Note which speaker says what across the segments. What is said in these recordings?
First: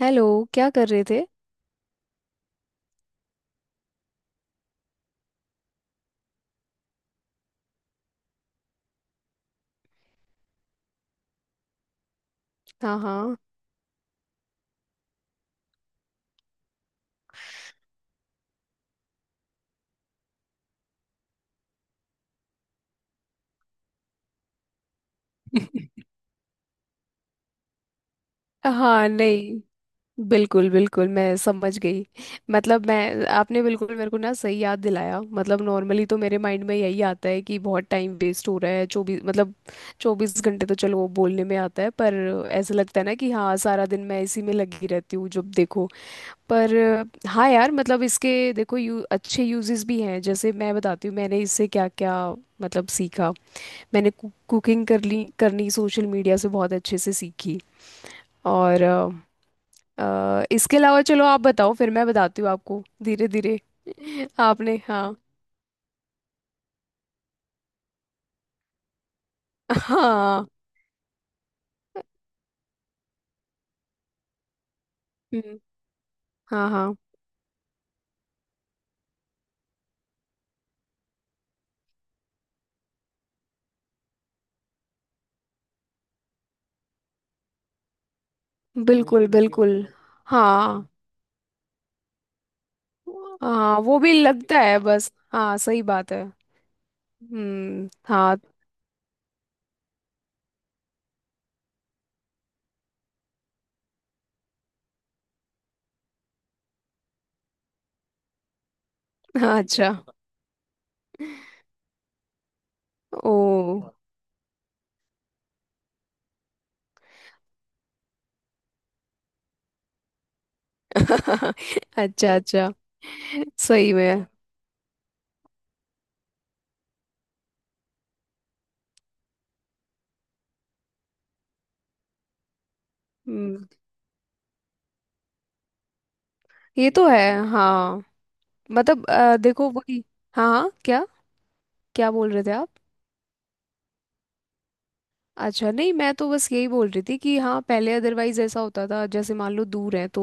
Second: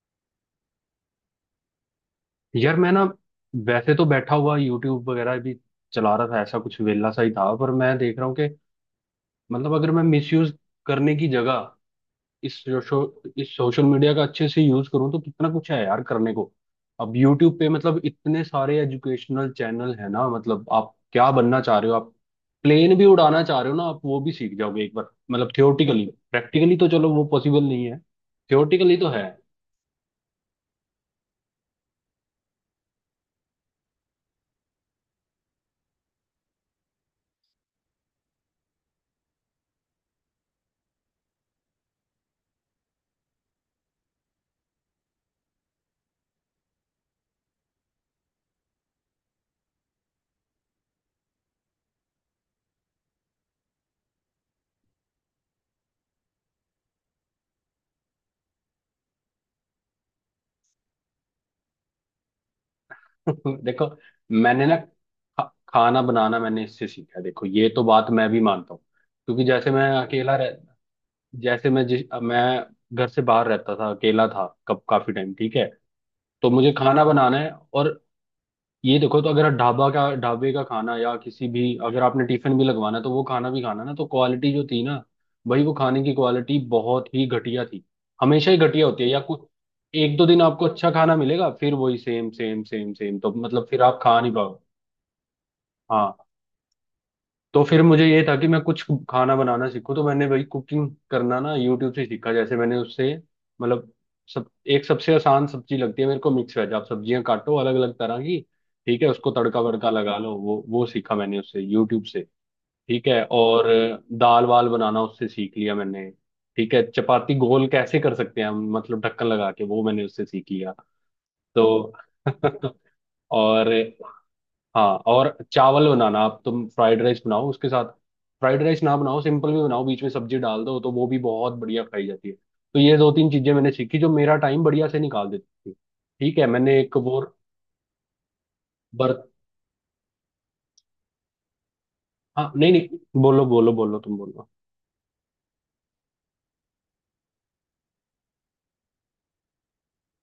Speaker 1: Hello. क्या कर रहे थे?
Speaker 2: यार मैं ना, वैसे तो बैठा हुआ यूट्यूब वगैरह भी चला रहा था, ऐसा कुछ वेला सा ही था। पर मैं देख रहा हूँ कि मतलब अगर मैं मिसयूज करने की जगह इस
Speaker 1: हाँ,
Speaker 2: शो,
Speaker 1: हाँ।
Speaker 2: इस सोशल मीडिया का अच्छे से यूज करूँ तो कितना कुछ है यार करने को। अब यूट्यूब पे मतलब इतने सारे एजुकेशनल चैनल है ना। मतलब आप क्या बनना चाह रहे हो? आप प्लेन भी उड़ाना चाह रहे हो ना, आप वो भी सीख जाओगे एक बार, मतलब थियोटिकली। प्रैक्टिकली तो चलो वो पॉसिबल नहीं है, थियोटिकली
Speaker 1: हाँ,
Speaker 2: तो है।
Speaker 1: नहीं, बिल्कुल बिल्कुल, मैं समझ गई। मतलब मैं आपने बिल्कुल मेरे को ना सही याद दिलाया। मतलब नॉर्मली तो मेरे माइंड में यही आता है कि बहुत टाइम वेस्ट हो रहा है। चौबीस, मतलब 24 घंटे तो चलो वो बोलने में आता है, पर ऐसा लगता है ना कि हाँ, सारा दिन मैं इसी में लगी रहती हूँ जब देखो। पर हाँ यार, मतलब इसके, देखो यू अच्छे यूजेस भी हैं। जैसे मैं बताती हूँ मैंने इससे क्या क्या मतलब सीखा। मैंने कुकिंग कर ली करनी, सोशल मीडिया से बहुत अच्छे से सीखी। और इसके अलावा चलो आप बताओ, फिर मैं बताती हूँ आपको धीरे धीरे।
Speaker 2: देखो, मैंने ना
Speaker 1: आपने हाँ।
Speaker 2: खाना बनाना मैंने इससे सीखा है। देखो ये तो बात मैं भी मानता हूँ, क्योंकि जैसे मैं अकेला
Speaker 1: हाँ।
Speaker 2: रह जैसे मैं जिस मैं घर से बाहर रहता था, अकेला था कब, काफी टाइम, ठीक
Speaker 1: हम्म।
Speaker 2: है। तो
Speaker 1: हाँ,
Speaker 2: मुझे
Speaker 1: हाँ,
Speaker 2: खाना बनाना है। और ये देखो, तो अगर आप ढाबा का ढाबे का खाना या किसी भी, अगर आपने टिफिन भी लगवाना है, तो वो खाना भी, खाना ना, तो क्वालिटी जो थी ना, भाई वो खाने की क्वालिटी बहुत ही घटिया थी। हमेशा ही घटिया होती है, या
Speaker 1: बिल्कुल, सोशल मीडिया,
Speaker 2: कुछ
Speaker 1: बिल्कुल।
Speaker 2: एक दो दिन आपको
Speaker 1: हाँ
Speaker 2: अच्छा खाना मिलेगा, फिर वही सेम सेम सेम सेम, तो मतलब
Speaker 1: हाँ,
Speaker 2: फिर
Speaker 1: वो
Speaker 2: आप
Speaker 1: भी
Speaker 2: खा नहीं
Speaker 1: लगता है। बस हाँ, सही बात
Speaker 2: पाओ।
Speaker 1: है।
Speaker 2: तो फिर
Speaker 1: हम्म।
Speaker 2: मुझे ये था
Speaker 1: हाँ।
Speaker 2: कि मैं कुछ खाना बनाना सीखूं, तो मैंने वही कुकिंग करना ना यूट्यूब से सीखा। जैसे मैंने उससे मतलब सब, एक सबसे आसान सब्जी लगती है मेरे को मिक्स वेज। आप सब्जियां काटो अलग अलग तरह की, ठीक है, उसको
Speaker 1: हाँ,
Speaker 2: तड़का वड़का
Speaker 1: अच्छा।
Speaker 2: लगा लो, वो सीखा मैंने उससे यूट्यूब से। ठीक है,
Speaker 1: ओ।
Speaker 2: और दाल वाल बनाना उससे सीख लिया मैंने। ठीक है, चपाती गोल कैसे कर सकते हैं हम, मतलब ढक्कन लगा के, वो मैंने उससे सीख लिया। तो
Speaker 1: अच्छा, अच्छा।
Speaker 2: और
Speaker 1: सही में।
Speaker 2: हाँ, और चावल बनाना, आप तुम फ्राइड राइस बनाओ उसके साथ। फ्राइड राइस ना बनाओ, सिंपल भी बनाओ, बीच में सब्जी डाल दो तो वो भी बहुत बढ़िया खाई जाती है। तो ये दो तीन चीजें
Speaker 1: हम्म।
Speaker 2: मैंने सीखी जो मेरा टाइम बढ़िया से निकाल देती थी। ठीक है, मैंने
Speaker 1: ये
Speaker 2: एक
Speaker 1: तो है।
Speaker 2: वो
Speaker 1: हाँ, मतलब
Speaker 2: बर्त,
Speaker 1: देखो वही। हाँ, हाँ, क्या? क्या बोल रहे थे
Speaker 2: हाँ,
Speaker 1: आप?
Speaker 2: नहीं नहीं, बोलो बोलो बोलो, तुम बोलो।
Speaker 1: अच्छा, नहीं मैं तो बस यही बोल रही थी कि हाँ, पहले अदरवाइज ऐसा होता था, जैसे मान लो दूर है तो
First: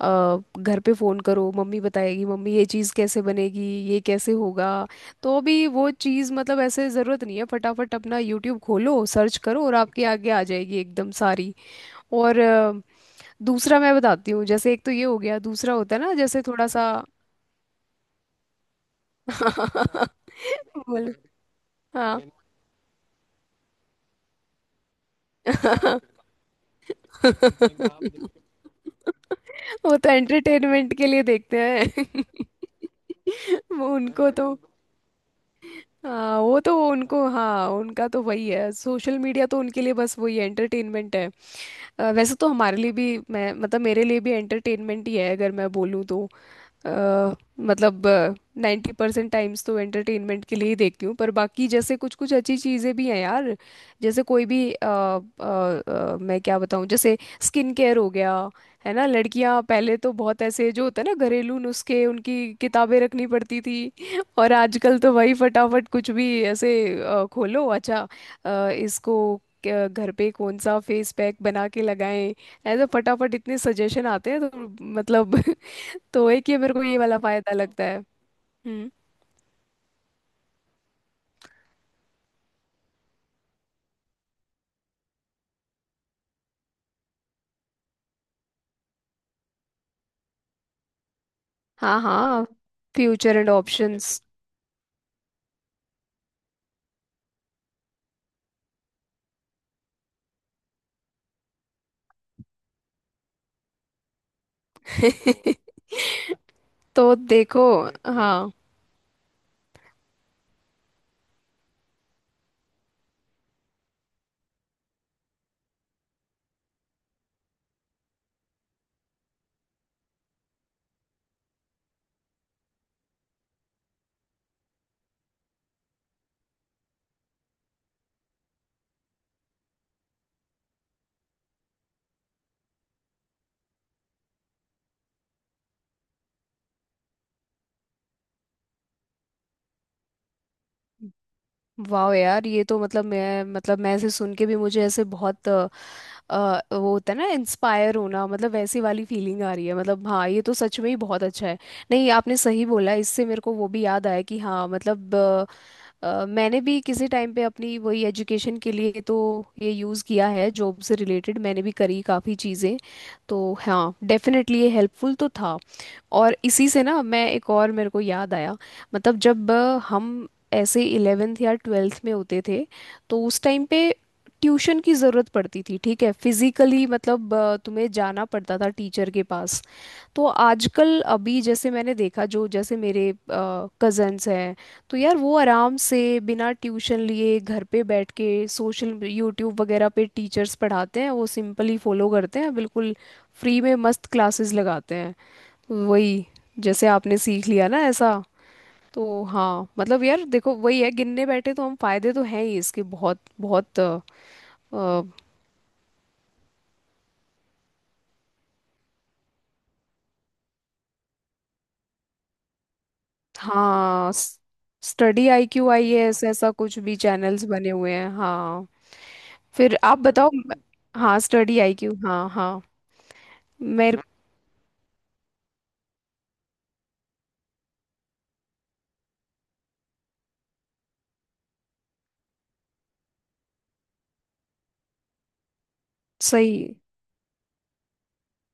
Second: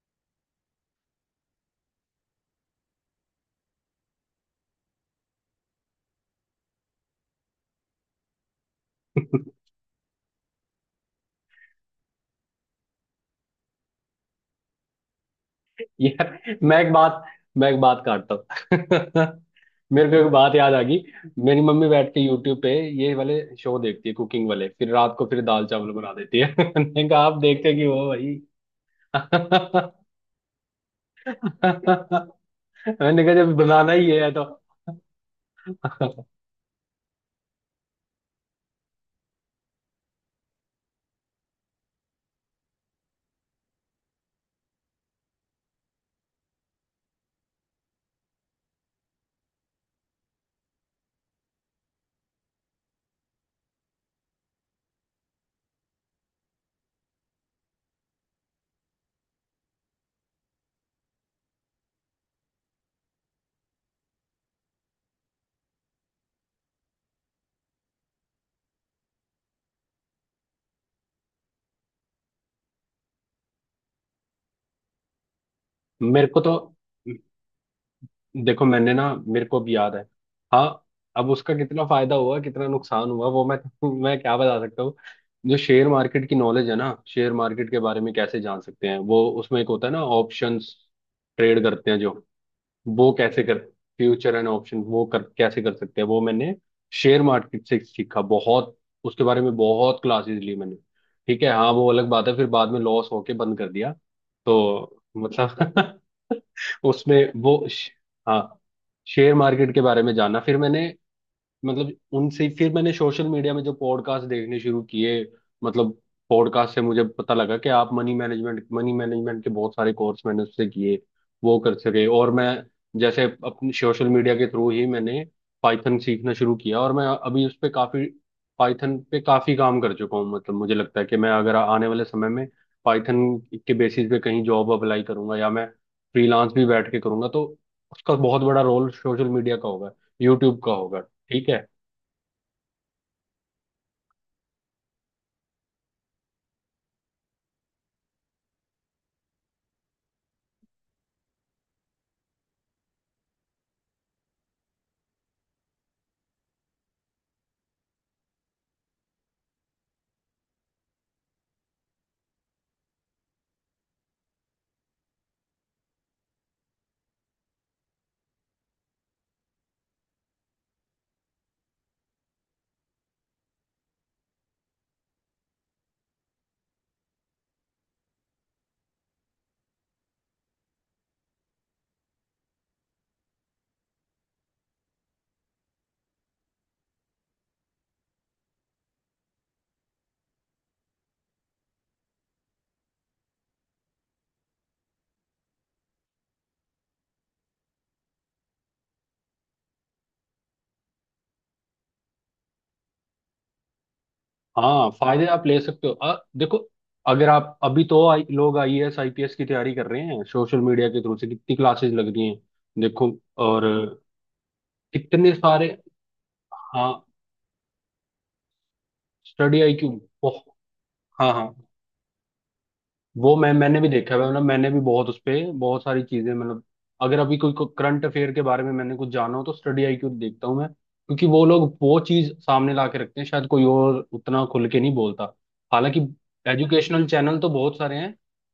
Speaker 1: घर पे फ़ोन करो, मम्मी बताएगी, मम्मी ये चीज़ कैसे बनेगी, ये कैसे होगा। तो अभी वो चीज़ मतलब ऐसे ज़रूरत नहीं है, फटाफट अपना यूट्यूब खोलो, सर्च करो और आपके आगे आ जाएगी एकदम सारी। और दूसरा मैं बताती हूँ। जैसे एक तो ये हो गया, दूसरा होता है ना, जैसे
Speaker 2: यार
Speaker 1: थोड़ा
Speaker 2: मैं
Speaker 1: सा
Speaker 2: एक बात मैं एक बात काटता हूँ। मेरे को एक बात याद आ गई।
Speaker 1: बोल।
Speaker 2: मेरी मम्मी बैठ के
Speaker 1: हाँ,
Speaker 2: यूट्यूब पे ये वाले शो देखती है कुकिंग वाले, फिर रात को फिर दाल चावल बना देती है। मैंने कहा आप देखते क्यों हो भाई।
Speaker 1: वो तो एंटरटेनमेंट के लिए देखते हैं।
Speaker 2: मैंने कहा जब
Speaker 1: वो
Speaker 2: बनाना ही
Speaker 1: उनको
Speaker 2: है तो।
Speaker 1: तो, हाँ, वो तो उनको, हाँ, उनका तो वही है। सोशल मीडिया तो उनके लिए बस वही एंटरटेनमेंट है। entertainment है। वैसे तो हमारे लिए भी मैं, मतलब मेरे लिए भी एंटरटेनमेंट ही है अगर मैं बोलूँ तो। अ, मतलब 90% टाइम्स तो एंटरटेनमेंट के लिए ही देखती हूँ, पर बाकी जैसे कुछ कुछ अच्छी चीज़ें भी हैं यार। जैसे कोई भी मैं क्या बताऊँ, जैसे स्किन केयर हो गया। है ना, लड़कियाँ पहले तो बहुत ऐसे, जो होता है ना, घरेलू नुस्खे, उनकी किताबें रखनी पड़ती थी। और आजकल तो वही फटाफट कुछ भी ऐसे खोलो अच्छा। इसको घर पे कौन सा फेस पैक बना के लगाएं, ऐसे फटाफट इतने सजेशन आते हैं तो मतलब।
Speaker 2: मेरे
Speaker 1: तो
Speaker 2: को
Speaker 1: एक
Speaker 2: तो,
Speaker 1: ये, मेरे को ये वाला फायदा लगता है।
Speaker 2: देखो
Speaker 1: हम्म।
Speaker 2: मैंने ना, मेरे को भी याद है। हाँ, अब उसका कितना फायदा हुआ कितना नुकसान हुआ वो मैं, मैं क्या बता सकता हूँ। जो शेयर मार्केट की नॉलेज है ना, शेयर मार्केट के बारे में कैसे जान सकते हैं, वो उसमें एक होता है ना ऑप्शंस, ट्रेड करते हैं
Speaker 1: हाँ।
Speaker 2: जो,
Speaker 1: हाँ।
Speaker 2: वो
Speaker 1: फ्यूचर
Speaker 2: कैसे
Speaker 1: एंड
Speaker 2: कर,
Speaker 1: ऑप्शंस।
Speaker 2: फ्यूचर एंड ऑप्शन वो कर कैसे कर सकते हैं। वो मैंने शेयर मार्केट से सीखा बहुत, उसके बारे में बहुत क्लासेस ली मैंने, ठीक है। हाँ वो अलग बात है, फिर बाद में लॉस होके बंद कर दिया। तो मतलब
Speaker 1: तो
Speaker 2: उसमें
Speaker 1: देखो।
Speaker 2: वो
Speaker 1: हाँ।
Speaker 2: हाँ, शेयर मार्केट के बारे में जाना फिर मैंने। मतलब उनसे फिर मैंने सोशल मीडिया में जो पॉडकास्ट देखने शुरू किए। मतलब पॉडकास्ट से मुझे पता लगा कि आप मनी मैनेजमेंट के बहुत सारे कोर्स मैंने उससे किए, वो कर सके। और मैं जैसे अपने सोशल मीडिया के थ्रू ही मैंने पाइथन सीखना शुरू किया, और मैं अभी उस पे काफी, पाइथन पे काफी काम कर चुका हूँ। मतलब मुझे लगता है कि मैं अगर आने वाले समय में पाइथन के बेसिस पे कहीं जॉब अप्लाई करूंगा या मैं फ्रीलांस भी बैठ के करूंगा तो उसका बहुत बड़ा रोल सोशल मीडिया का होगा, यूट्यूब का होगा, ठीक है।
Speaker 1: वाह यार, ये तो मतलब मैं ऐसे सुन के भी मुझे ऐसे बहुत वो होता है ना इंस्पायर होना, मतलब वैसी वाली फीलिंग आ रही है। मतलब हाँ, ये तो सच में ही बहुत अच्छा है। नहीं, आपने सही बोला, इससे मेरे को वो भी याद आया कि हाँ, मतलब मैंने भी किसी टाइम पे अपनी वही एजुकेशन के लिए तो ये यूज़ किया है। जॉब से रिलेटेड मैंने भी करी काफ़ी चीज़ें। तो हाँ, डेफिनेटली ये हेल्पफुल तो था। और इसी से ना मैं एक और, मेरे को याद आया, मतलब जब हम ऐसे 11th या 12th में होते थे, तो उस टाइम पे ट्यूशन की ज़रूरत पड़ती थी। ठीक है, फिजिकली मतलब तुम्हें जाना पड़ता था टीचर के पास। तो आजकल अभी जैसे मैंने देखा, जो जैसे मेरे कजन्स हैं, तो यार वो आराम से बिना ट्यूशन लिए घर पे बैठ के सोशल यूट्यूब वगैरह पे टीचर्स पढ़ाते हैं, वो सिंपली फॉलो करते हैं, बिल्कुल फ्री में मस्त क्लासेस लगाते हैं। वही जैसे आपने सीख लिया ना ऐसा। तो हाँ, मतलब यार देखो वही है, गिनने बैठे तो हम, फायदे तो हैं ही इसके बहुत बहुत।
Speaker 2: हाँ,
Speaker 1: अ,
Speaker 2: फायदे आप ले सकते हो, देखो। अगर आप, अभी तो लोग आईएएस आईपीएस की तैयारी कर रहे हैं सोशल मीडिया के थ्रू से, कितनी क्लासेस लग रही हैं। देखो, और
Speaker 1: हाँ, स्टडी
Speaker 2: कितने
Speaker 1: आईक्यू,
Speaker 2: सारे,
Speaker 1: आईएएस, ऐसा कुछ भी
Speaker 2: हाँ
Speaker 1: चैनल्स बने हुए हैं, हाँ।
Speaker 2: स्टडी
Speaker 1: फिर
Speaker 2: आईक्यू,
Speaker 1: आप बताओ।
Speaker 2: हाँ
Speaker 1: हाँ,
Speaker 2: हाँ।
Speaker 1: स्टडी आईक्यू, हाँ, हाँ।
Speaker 2: वो मैं मैंने भी
Speaker 1: मेरे,
Speaker 2: देखा है, मतलब मैंने भी बहुत उस पे बहुत सारी चीजें, मतलब अगर अभी कोई करंट अफेयर के बारे में मैंने कुछ जाना हो तो स्टडी आईक्यू देखता हूँ मैं, क्योंकि वो लोग वो चीज सामने ला के रखते हैं, शायद कोई और उतना खुल के नहीं बोलता। हालांकि
Speaker 1: सही
Speaker 2: एजुकेशनल चैनल तो बहुत सारे हैं,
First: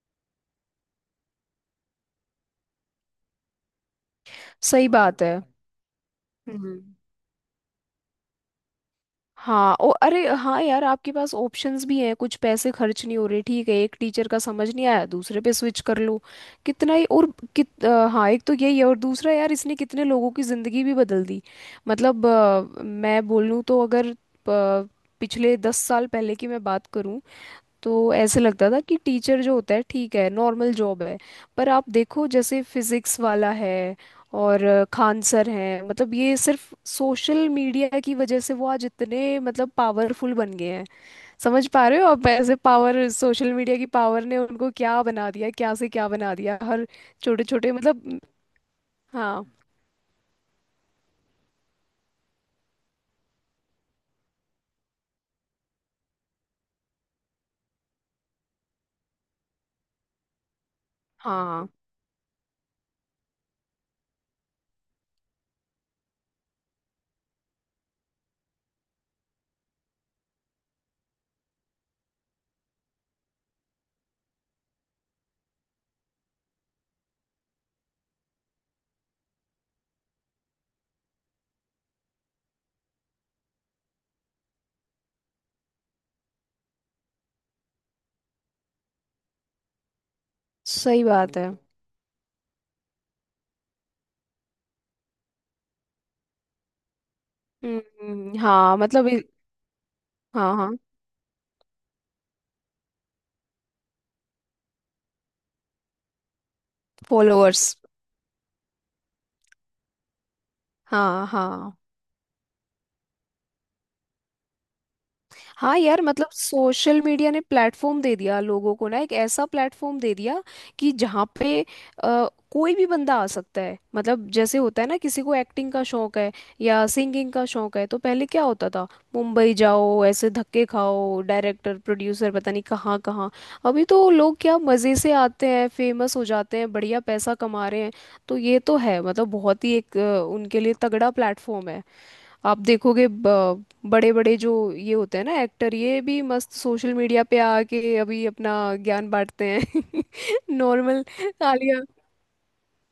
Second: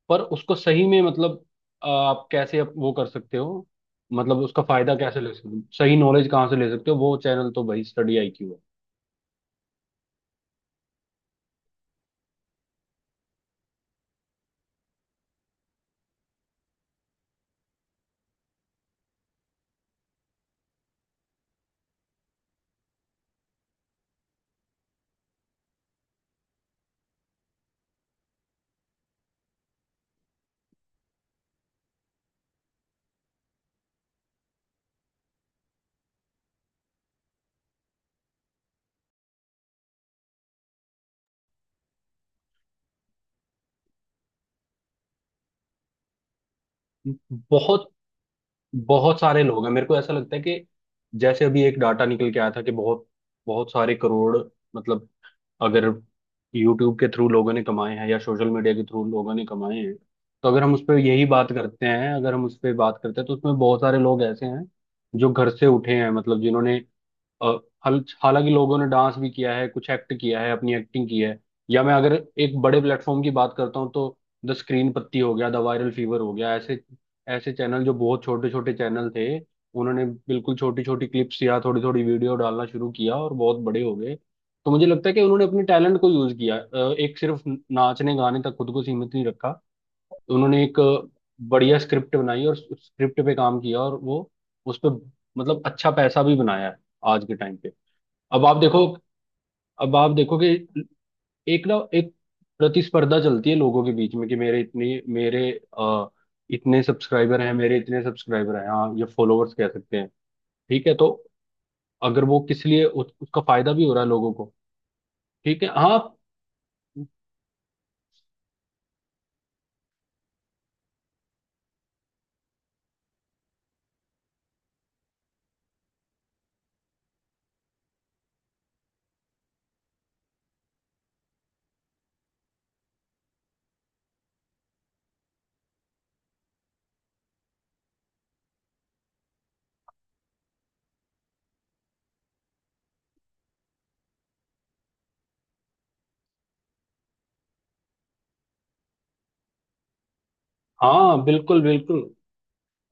Speaker 2: पर उसको सही में मतलब आप कैसे अप-, वो कर सकते हो, मतलब उसका
Speaker 1: सही
Speaker 2: फायदा कैसे
Speaker 1: बात
Speaker 2: ले
Speaker 1: है।
Speaker 2: सकते हो, सही नॉलेज कहाँ से ले
Speaker 1: हम्म।
Speaker 2: सकते हो, वो चैनल तो भाई स्टडी आईक्यू है।
Speaker 1: हाँ। ओ, अरे हाँ यार, आपके पास ऑप्शंस भी हैं, कुछ पैसे खर्च नहीं हो रहे, ठीक है, एक टीचर का समझ नहीं आया दूसरे पे स्विच कर लो, कितना ही और हाँ। एक तो यही है, और दूसरा यार इसने कितने लोगों की ज़िंदगी भी बदल दी। मतलब मैं बोलूँ तो, अगर पिछले 10 साल पहले की मैं बात करूँ, तो ऐसे लगता था कि टीचर जो होता है, ठीक है, नॉर्मल जॉब है। पर आप देखो, जैसे फिजिक्स वाला है और खान सर हैं, मतलब ये सिर्फ सोशल मीडिया की वजह से वो आज इतने, मतलब पावरफुल बन गए हैं। समझ पा रहे हो आप ऐसे? पावर, सोशल मीडिया की पावर ने उनको क्या बना दिया, क्या से क्या बना दिया, हर छोटे छोटे
Speaker 2: बहुत,
Speaker 1: मतलब।
Speaker 2: बहुत सारे
Speaker 1: हाँ,
Speaker 2: लोग हैं, मेरे को ऐसा लगता है कि जैसे अभी एक डाटा निकल के आया था कि बहुत, बहुत सारे करोड़ मतलब, अगर यूट्यूब के थ्रू लोगों ने कमाए हैं या सोशल मीडिया के थ्रू लोगों ने कमाए हैं। तो अगर हम उस पर यही बात
Speaker 1: हाँ,
Speaker 2: करते हैं, अगर हम उस पर बात करते हैं तो उसमें बहुत सारे लोग ऐसे हैं जो घर से उठे हैं, मतलब जिन्होंने अ, हालांकि लोगों ने डांस भी किया है, कुछ एक्ट किया है, अपनी एक्टिंग की है। या मैं अगर एक बड़े प्लेटफॉर्म की बात करता हूँ तो द स्क्रीन पत्ती हो गया, द वायरल फीवर हो गया। ऐसे ऐसे चैनल जो बहुत छोटे छोटे चैनल थे, उन्होंने बिल्कुल छोटी छोटी क्लिप्स या थोड़ी थोड़ी वीडियो डालना शुरू किया और बहुत बड़े हो गए। तो मुझे लगता है कि उन्होंने अपने टैलेंट को यूज किया, एक, सिर्फ नाचने गाने तक खुद को सीमित नहीं रखा, उन्होंने एक
Speaker 1: सही बात है।
Speaker 2: बढ़िया स्क्रिप्ट बनाई और उस स्क्रिप्ट पे काम किया, और वो उस पे मतलब अच्छा पैसा भी बनाया है आज के टाइम पे।
Speaker 1: हम्म। हम्म।
Speaker 2: अब आप
Speaker 1: हाँ,
Speaker 2: देखो,
Speaker 1: मतलब
Speaker 2: अब आप देखो
Speaker 1: हाँ।
Speaker 2: कि
Speaker 1: हाँ।
Speaker 2: एक ना एक प्रतिस्पर्धा चलती है लोगों के बीच में, कि मेरे इतने, मेरे आ, इतने सब्सक्राइबर हैं,
Speaker 1: फॉलोअर्स।
Speaker 2: मेरे इतने सब्सक्राइबर हैं। हाँ ये फॉलोअर्स कह सकते हैं, ठीक है। तो
Speaker 1: हाँ, हाँ।
Speaker 2: अगर वो किस लिए उस, उसका फायदा भी हो रहा है लोगों को, ठीक है,
Speaker 1: हाँ
Speaker 2: हाँ।
Speaker 1: यार, मतलब सोशल मीडिया ने प्लेटफॉर्म दे दिया लोगों को ना, एक ऐसा प्लेटफॉर्म दे दिया कि जहाँ पे कोई भी बंदा आ सकता है। मतलब जैसे होता है ना, किसी को एक्टिंग का शौक है या सिंगिंग का शौक है, तो पहले क्या होता था? मुंबई जाओ, ऐसे धक्के खाओ, डायरेक्टर प्रोड्यूसर पता नहीं कहाँ कहाँ। अभी तो लोग क्या मज़े से आते हैं, फेमस हो जाते हैं, बढ़िया पैसा कमा रहे हैं। तो ये तो है, मतलब बहुत ही एक उनके लिए तगड़ा प्लेटफॉर्म है। आप देखोगे, बड़े बड़े जो ये होते हैं ना एक्टर, ये भी मस्त सोशल मीडिया पे आके अभी अपना ज्ञान बांटते हैं। नॉर्मल।
Speaker 2: हाँ बिल्कुल
Speaker 1: आलिया।
Speaker 2: बिल्कुल,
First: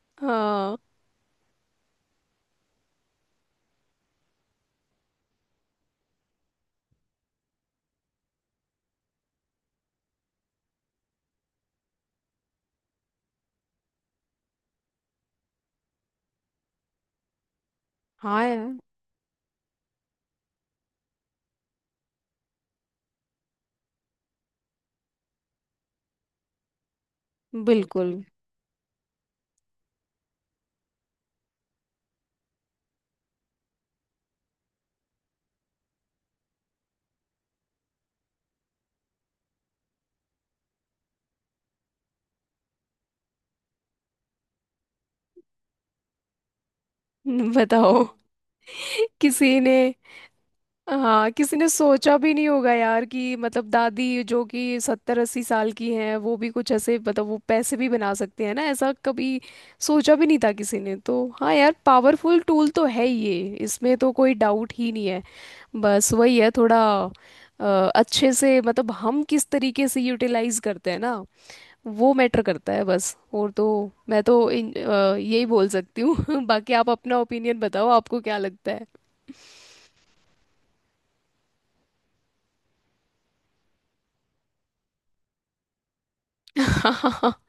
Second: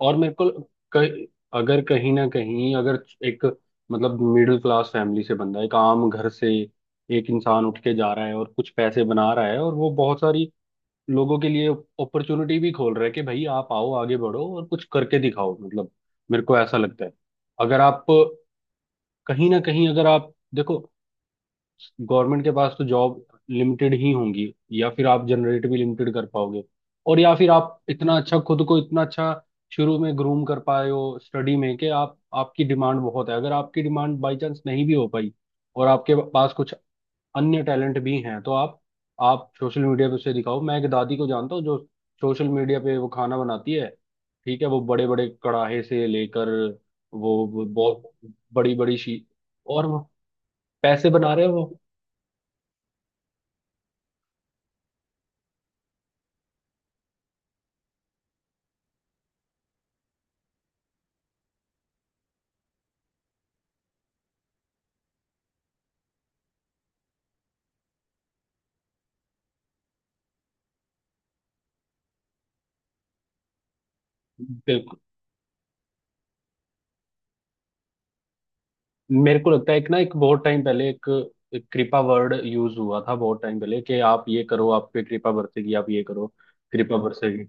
Speaker 2: और मेरे को
Speaker 1: हाँ,
Speaker 2: कहीं, अगर कहीं ना कहीं अगर एक, मतलब मिडिल क्लास फैमिली से बंदा, एक आम घर से एक इंसान उठ के जा रहा है और कुछ पैसे बना रहा है और वो बहुत सारी लोगों के लिए अपॉर्चुनिटी भी खोल रहा है कि भाई आप आओ आगे बढ़ो और कुछ करके दिखाओ, मतलब मेरे को ऐसा लगता है। अगर आप
Speaker 1: हाँ यार,
Speaker 2: कहीं ना कहीं, अगर आप देखो, गवर्नमेंट के पास तो जॉब लिमिटेड ही होंगी, या फिर आप जनरेट भी लिमिटेड कर पाओगे। और या फिर आप
Speaker 1: बिल्कुल।
Speaker 2: इतना अच्छा, खुद को इतना अच्छा शुरू में ग्रूम कर पाए हो स्टडी में कि आप, आपकी डिमांड बहुत है। अगर आपकी डिमांड बाई चांस नहीं भी हो पाई और आपके पास कुछ अन्य टैलेंट भी हैं तो आप सोशल मीडिया पे उसे दिखाओ। मैं एक दादी को जानता हूँ जो सोशल मीडिया पे वो खाना बनाती है, ठीक है, वो बड़े बड़े कड़ाहे से लेकर, वो
Speaker 1: बताओ,
Speaker 2: बहुत बड़ी बड़ी शी,
Speaker 1: किसी ने।
Speaker 2: और वो पैसे
Speaker 1: हाँ,
Speaker 2: बना रहे हैं
Speaker 1: किसी ने
Speaker 2: वो।
Speaker 1: सोचा भी नहीं होगा यार कि मतलब दादी जो कि 70-80 साल की हैं, वो भी कुछ ऐसे मतलब वो पैसे भी बना सकते हैं ना, ऐसा कभी सोचा भी नहीं था किसी ने। तो हाँ यार, पावरफुल टूल तो है ये, इसमें तो कोई डाउट ही नहीं है। बस वही है थोड़ा अच्छे से, मतलब हम किस तरीके से यूटिलाइज करते हैं ना, वो मैटर करता है बस। और तो मैं तो
Speaker 2: बिल्कुल,
Speaker 1: यही बोल सकती हूँ। बाकी आप अपना ओपिनियन बताओ, आपको क्या लगता है।
Speaker 2: मेरे को लगता है एक ना एक बहुत टाइम पहले एक, एक कृपा वर्ड यूज हुआ था बहुत टाइम पहले, कि आप ये करो आप पे कृपा बरसेगी, आप ये करो कृपा
Speaker 1: हाँ,
Speaker 2: बरसेगी।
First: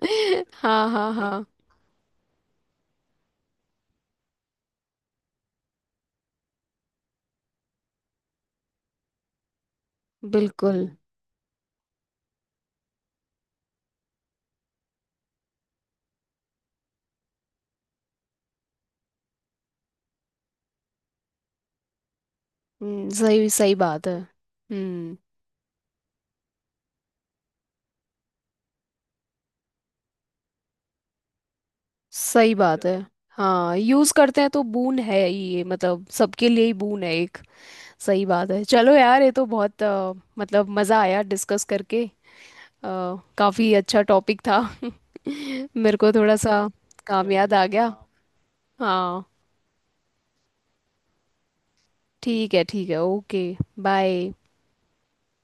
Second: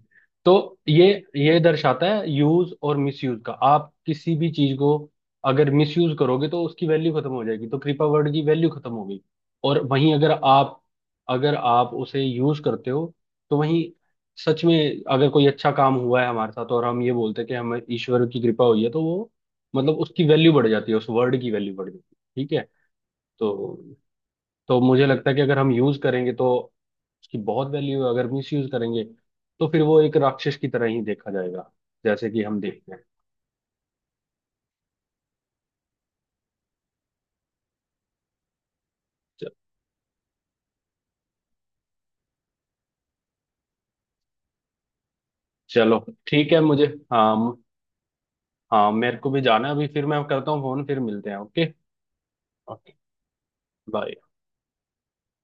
Speaker 2: तो
Speaker 1: हाँ,
Speaker 2: ये
Speaker 1: हाँ, हाँ,
Speaker 2: ये दर्शाता है यूज और मिसयूज का, आप किसी भी चीज को अगर मिसयूज करोगे तो उसकी वैल्यू खत्म हो जाएगी। तो कृपा वर्ड की वैल्यू खत्म हो गई। और वहीं अगर आप,
Speaker 1: बिल्कुल।
Speaker 2: अगर आप उसे यूज करते हो तो वहीं, सच में अगर कोई अच्छा काम हुआ है हमारे साथ और हम ये बोलते हैं कि हमें ईश्वर की कृपा हुई है, तो वो मतलब उसकी वैल्यू बढ़ जाती है, उस वर्ड की वैल्यू बढ़ जाती है, ठीक है।
Speaker 1: सही सही
Speaker 2: तो
Speaker 1: बात है।
Speaker 2: तो मुझे
Speaker 1: हम्म।
Speaker 2: लगता है कि अगर हम यूज करेंगे तो उसकी बहुत वैल्यू है, अगर मिस यूज करेंगे तो फिर वो एक राक्षस की तरह ही देखा जाएगा, जैसे कि
Speaker 1: सही
Speaker 2: हम
Speaker 1: बात
Speaker 2: देखते
Speaker 1: है।
Speaker 2: हैं।
Speaker 1: हाँ, यूज करते हैं तो बून है ही ये, मतलब सबके लिए ही बून है एक। सही बात है। चलो यार, ये तो
Speaker 2: च-
Speaker 1: बहुत मतलब मजा आया डिस्कस करके। अ, काफी अच्छा टॉपिक था। मेरे
Speaker 2: चलो
Speaker 1: को थोड़ा
Speaker 2: ठीक है
Speaker 1: सा
Speaker 2: मुझे,
Speaker 1: काम याद
Speaker 2: हाँ
Speaker 1: आ गया।
Speaker 2: हाँ, मेरे
Speaker 1: हाँ,
Speaker 2: को भी जाना है, अभी फिर मैं करता हूँ फोन, फिर मिलते हैं, ओके।
Speaker 1: ठीक है, ठीक
Speaker 2: ओके,
Speaker 1: है, ओके।
Speaker 2: बाय।
Speaker 1: बाय।